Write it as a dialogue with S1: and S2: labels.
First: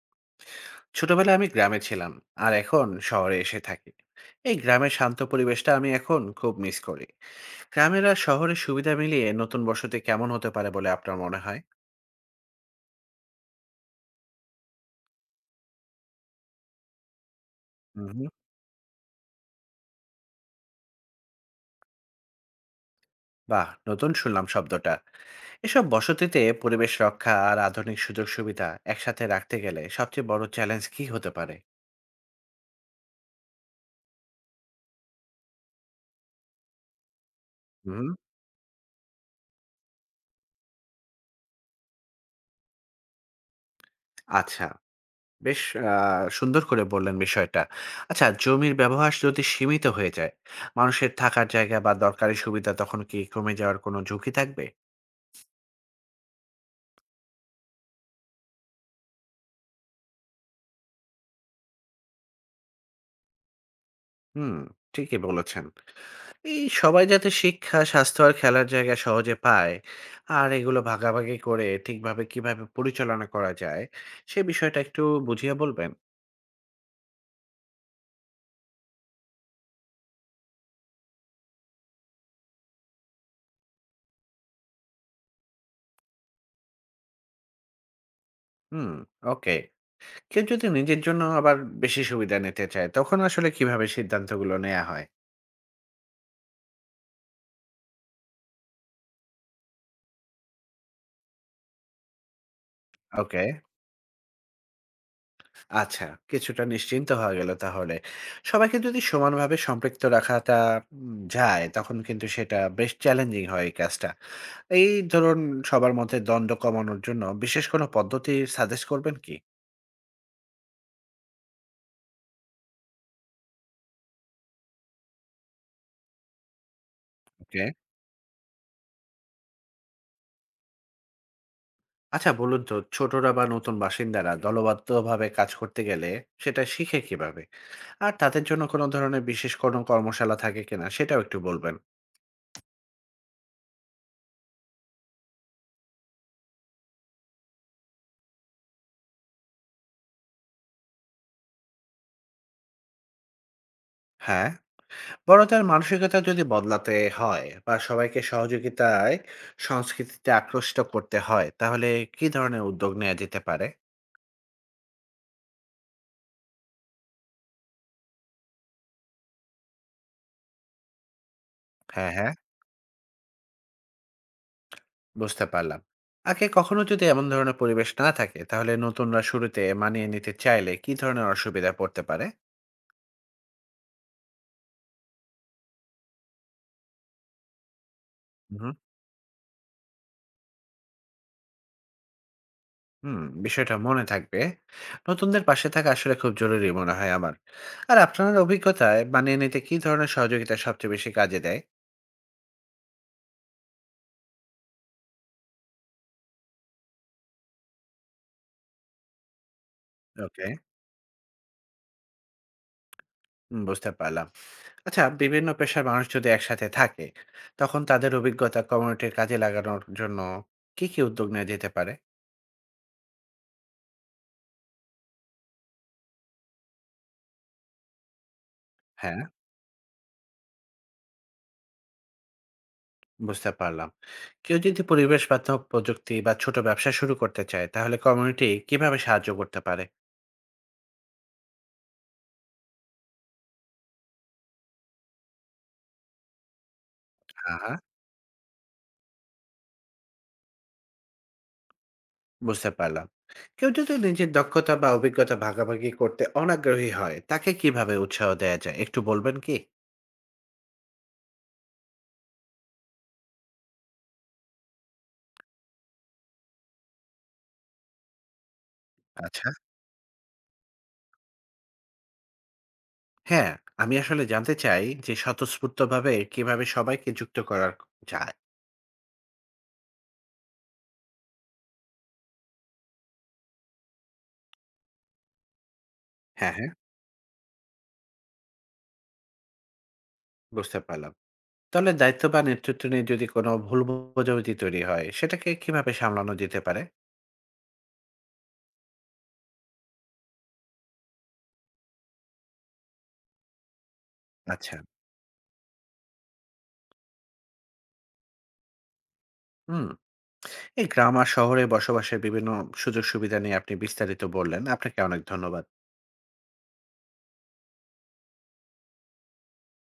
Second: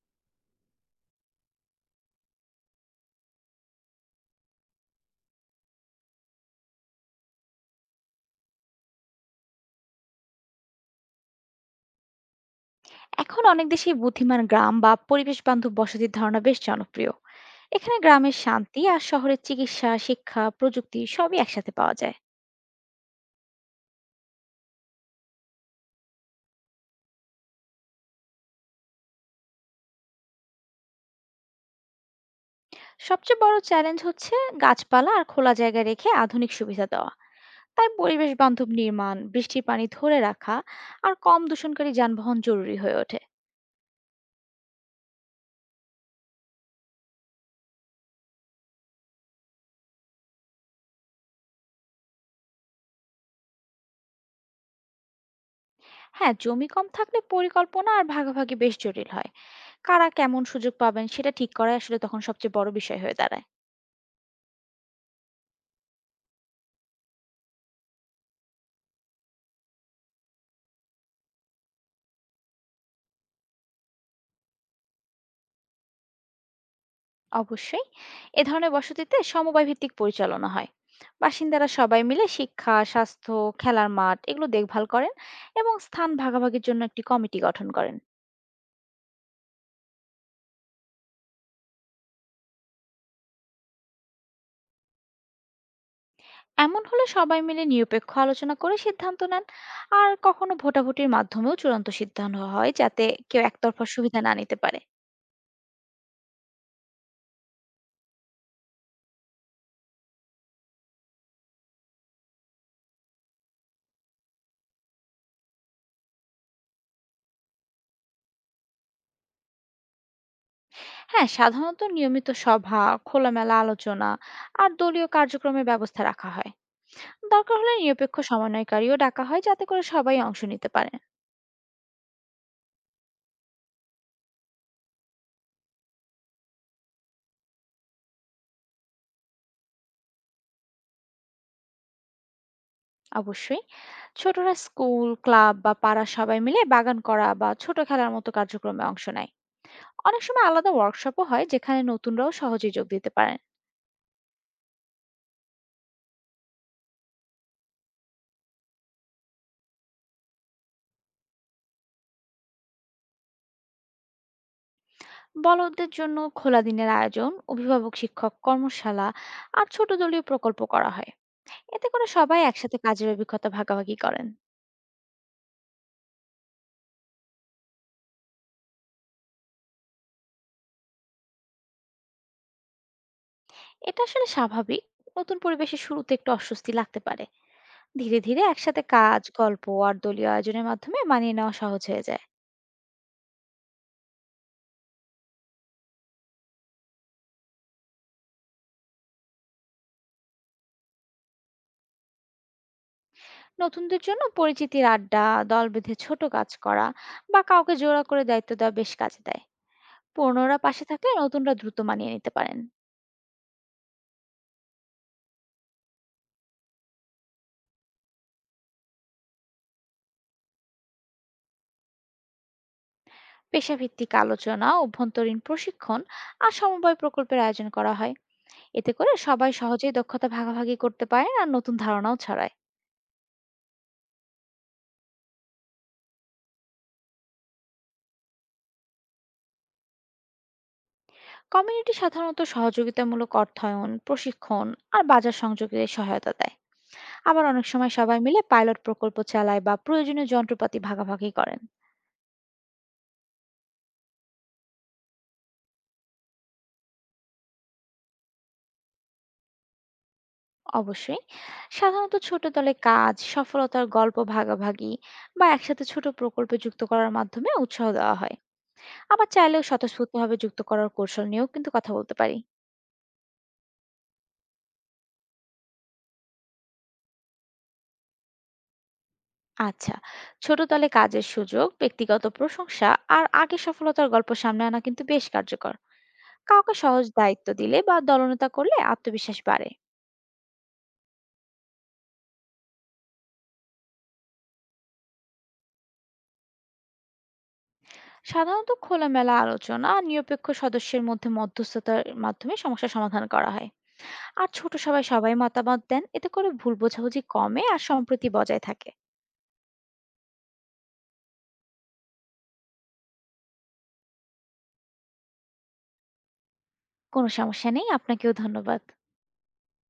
S1: ছোটবেলায় আমি গ্রামে ছিলাম। আর এখন শহরে এসে থাকি। এই গ্রামের শান্ত পরিবেশটা আমি এখন খুব মিস করি। গ্রামের আর শহরের সুবিধা মিলিয়ে নতুন বসতি কেমন হতে পারে বলে আপনার মনে হয়?
S2: এখন অনেক দেশেই বুদ্ধিমান গ্রাম বা পরিবেশ বান্ধব বসতির ধারণা বেশ জনপ্রিয়। এখানে
S1: হুম।
S2: গ্রামের শান্তি আর শহরের চিকিৎসা শিক্ষা প্রযুক্তি সবই একসাথে পাওয়া যায়।
S1: বাহ, নতুন শুনলাম শব্দটা। এসব বসতিতে পরিবেশ রক্ষা আর আধুনিক সুযোগ সুবিধা একসাথে রাখতে গেলে সবচেয়ে বড় চ্যালেঞ্জ কি হতে পারে?
S2: সবচেয়ে বড় চ্যালেঞ্জ হচ্ছে গাছপালা আর খোলা জায়গা রেখে আধুনিক সুবিধা দেওয়া। তাই
S1: হুম।
S2: পরিবেশ বান্ধব নির্মাণ, বৃষ্টির পানি ধরে রাখা আর কম দূষণকারী যানবাহন জরুরি হয়ে ওঠে।
S1: আচ্ছা, বেশ। আ সুন্দর করে বললেন বিষয়টা। আচ্ছা, জমির ব্যবহার যদি সীমিত হয়ে যায়, মানুষের থাকার জায়গা বা দরকারি সুবিধা তখন কি কমে যাওয়ার কোনো ঝুঁকি থাকবে?
S2: হ্যাঁ, জমি কম থাকলে পরিকল্পনা আর ভাগাভাগি বেশ জটিল হয়। কারা কেমন সুযোগ পাবেন সেটা ঠিক করাই আসলে তখন সবচেয়ে বড় বিষয় হয়ে দাঁড়ায়।
S1: হুম, ঠিকই বলেছেন। এই সবাই যাতে শিক্ষা, স্বাস্থ্য আর খেলার জায়গা সহজে পায় আর এগুলো ভাগাভাগি করে ঠিকভাবে কিভাবে পরিচালনা করা যায়, সে বিষয়টা একটু বুঝিয়ে বলবেন?
S2: অবশ্যই, এ ধরনের বসতিতে সমবায় ভিত্তিক পরিচালনা হয়। বাসিন্দারা সবাই মিলে শিক্ষা, স্বাস্থ্য, খেলার মাঠ এগুলো দেখভাল করেন এবং স্থান ভাগাভাগির জন্য একটি কমিটি গঠন করেন।
S1: হুম, ওকে। কেউ যদি নিজের জন্য আবার বেশি সুবিধা নিতে চায়, তখন আসলে কিভাবে সিদ্ধান্তগুলো নেয়া হয়?
S2: এমন হলে সবাই মিলে নিরপেক্ষ আলোচনা করে সিদ্ধান্ত নেন। আর কখনো ভোটাভুটির মাধ্যমেও চূড়ান্ত সিদ্ধান্ত হয়, যাতে কেউ
S1: ওকে।
S2: একতরফা সুবিধা না নিতে পারে।
S1: আচ্ছা, কিছুটা নিশ্চিন্ত হওয়া গেল তাহলে। সবাইকে যদি সমানভাবে সম্পৃক্ত রাখাটা যায়, তখন কিন্তু সেটা বেশ চ্যালেঞ্জিং হয় এই কাজটা। এই ধরুন, সবার মধ্যে দ্বন্দ্ব কমানোর জন্য বিশেষ কোনো পদ্ধতি সাজেস্ট করবেন কি?
S2: হ্যাঁ, সাধারণত নিয়মিত সভা, খোলামেলা আলোচনা আর দলীয় কার্যক্রমের ব্যবস্থা রাখা হয়। দরকার
S1: ওকে।
S2: হলে নিরপেক্ষ সমন্বয়কারীও ডাকা হয়, যাতে করে সবাই অংশ নিতে পারে।
S1: আচ্ছা বলুন তো, ছোটরা বা নতুন বাসিন্দারা দলবদ্ধভাবে কাজ করতে গেলে সেটা শিখে কিভাবে? আর তাদের জন্য কোনো ধরনের বিশেষ কোনো কর্মশালা থাকে কিনা সেটাও একটু বলবেন।
S2: অবশ্যই। ছোটরা স্কুল, ক্লাব বা পাড়ার সবাই মিলে বাগান করা বা ছোট খেলার মতো কার্যক্রমে অংশ নেয়। অনেক সময় আলাদা ওয়ার্কশপও হয়, যেখানে নতুনরাও সহজে যোগ দিতে পারেন।
S1: হ্যাঁ। বড়দের মানসিকতা যদি বদলাতে হয় বা সবাইকে সহযোগিতায় সংস্কৃতিতে আকৃষ্ট করতে হয়, তাহলে কি ধরনের উদ্যোগ নেওয়া যেতে পারে?
S2: বড়দের জন্য খোলা দিনের আয়োজন, অভিভাবক শিক্ষক কর্মশালা আর ছোট দলীয় প্রকল্প করা হয়। এতে করে
S1: হ্যাঁ, হ্যাঁ,
S2: সবাই একসাথে কাজের অভিজ্ঞতা ভাগাভাগি করেন।
S1: বুঝতে পারলাম। আগে কখনো যদি এমন ধরনের পরিবেশ না থাকে, তাহলে নতুনরা শুরুতে মানিয়ে নিতে চাইলে কি ধরনের অসুবিধা পড়তে পারে?
S2: এটা আসলে স্বাভাবিক। নতুন পরিবেশে শুরুতে একটু অস্বস্তি লাগতে পারে। ধীরে ধীরে
S1: হুম,
S2: একসাথে কাজ, গল্প আর দলীয় আয়োজনের মাধ্যমে মানিয়ে নেওয়া সহজ হয়ে যায়।
S1: হুম, বিষয়টা মনে থাকবে। নতুনদের পাশে থাকা আসলে খুব জরুরি মনে হয় আমার। আর আপনার অভিজ্ঞতায় মানিয়ে নিতে কি ধরনের সহযোগিতা সবচেয়ে বেশি কাজে দেয়?
S2: নতুনদের জন্য পরিচিতির আড্ডা, দল বেঁধে ছোট কাজ করা বা কাউকে জোড়া করে দায়িত্ব দেওয়া বেশ কাজে দেয়।
S1: ওকে,
S2: পুরনোরা পাশে থাকলে নতুনরা দ্রুত মানিয়ে নিতে পারেন।
S1: বুঝতে পারলাম। আচ্ছা, বিভিন্ন পেশার মানুষ যদি একসাথে থাকে, তখন তাদের অভিজ্ঞতা কমিউনিটির কাজে লাগানোর জন্য কি কি উদ্যোগ নেওয়া যেতে পারে?
S2: পেশাভিত্তিক আলোচনা, অভ্যন্তরীণ প্রশিক্ষণ আর সমবায় প্রকল্পের আয়োজন করা হয়। এতে করে
S1: হ্যাঁ,
S2: সবাই সহজেই দক্ষতা ভাগাভাগি করতে পারেন আর নতুন ধারণাও ছড়ায়।
S1: বুঝতে পারলাম। কেউ যদি পরিবেশ বান্ধব প্রযুক্তি বা ছোট ব্যবসা শুরু করতে চায়, তাহলে কমিউনিটি কিভাবে সাহায্য করতে পারে?
S2: কমিউনিটি সাধারণত সহযোগিতামূলক অর্থায়ন, প্রশিক্ষণ আর বাজার সংযোগের সহায়তা দেয়। আবার অনেক
S1: হ্যাঁ,
S2: সময় সবাই মিলে পাইলট প্রকল্প চালায় বা প্রয়োজনীয় যন্ত্রপাতি ভাগাভাগি করেন।
S1: বুঝতে পারলাম। কেউ যদি নিজের দক্ষতা বা অভিজ্ঞতা ভাগাভাগি করতে অনাগ্রহী হয়, তাকে কিভাবে উৎসাহ দেওয়া যায় একটু বলবেন কি?
S2: অবশ্যই। সাধারণত ছোট দলে কাজ, সফলতার গল্প ভাগাভাগি বা একসাথে ছোট প্রকল্পে যুক্ত করার মাধ্যমে উৎসাহ দেওয়া হয়। আবার
S1: আচ্ছা,
S2: চাইলেও স্বতঃস্ফূর্তভাবে যুক্ত করার কৌশল নিয়েও কিন্তু কথা বলতে পারি।
S1: হ্যাঁ, আমি আসলে জানতে চাই যে স্বতঃস্ফূর্তভাবে কিভাবে সবাইকে যুক্ত করা যায়।
S2: আচ্ছা, ছোট দলে কাজের সুযোগ, ব্যক্তিগত প্রশংসা আর আগে সফলতার গল্প সামনে আনা কিন্তু বেশ কার্যকর।
S1: হ্যাঁ, হ্যাঁ,
S2: কাউকে সহজ দায়িত্ব দিলে বা দলনেতা করলে আত্মবিশ্বাস বাড়ে।
S1: বুঝতে পারলাম। দলের দায়িত্ব বা নেতৃত্ব নিয়ে যদি কোনো ভুল বোঝাবুঝি তৈরি হয়, সেটাকে কিভাবে সামলানো যেতে পারে?
S2: সাধারণত খোলামেলা আলোচনা আর নিরপেক্ষ সদস্যের মধ্যে মধ্যস্থতার মাধ্যমে সমস্যা সমাধান করা হয়। আর ছোট
S1: আচ্ছা,
S2: সবাই সবাই মতামত দেন, এতে করে ভুল বোঝাবুঝি কমে আর সম্প্রীতি বজায় থাকে।
S1: হুম। এই গ্রাম আর শহরে বসবাসের বিভিন্ন সুযোগ-সুবিধা নিয়ে আপনি বিস্তারিত বললেন। আপনাকে অনেক ধন্যবাদ।
S2: কোনো সমস্যা নেই, আপনাকেও ধন্যবাদ।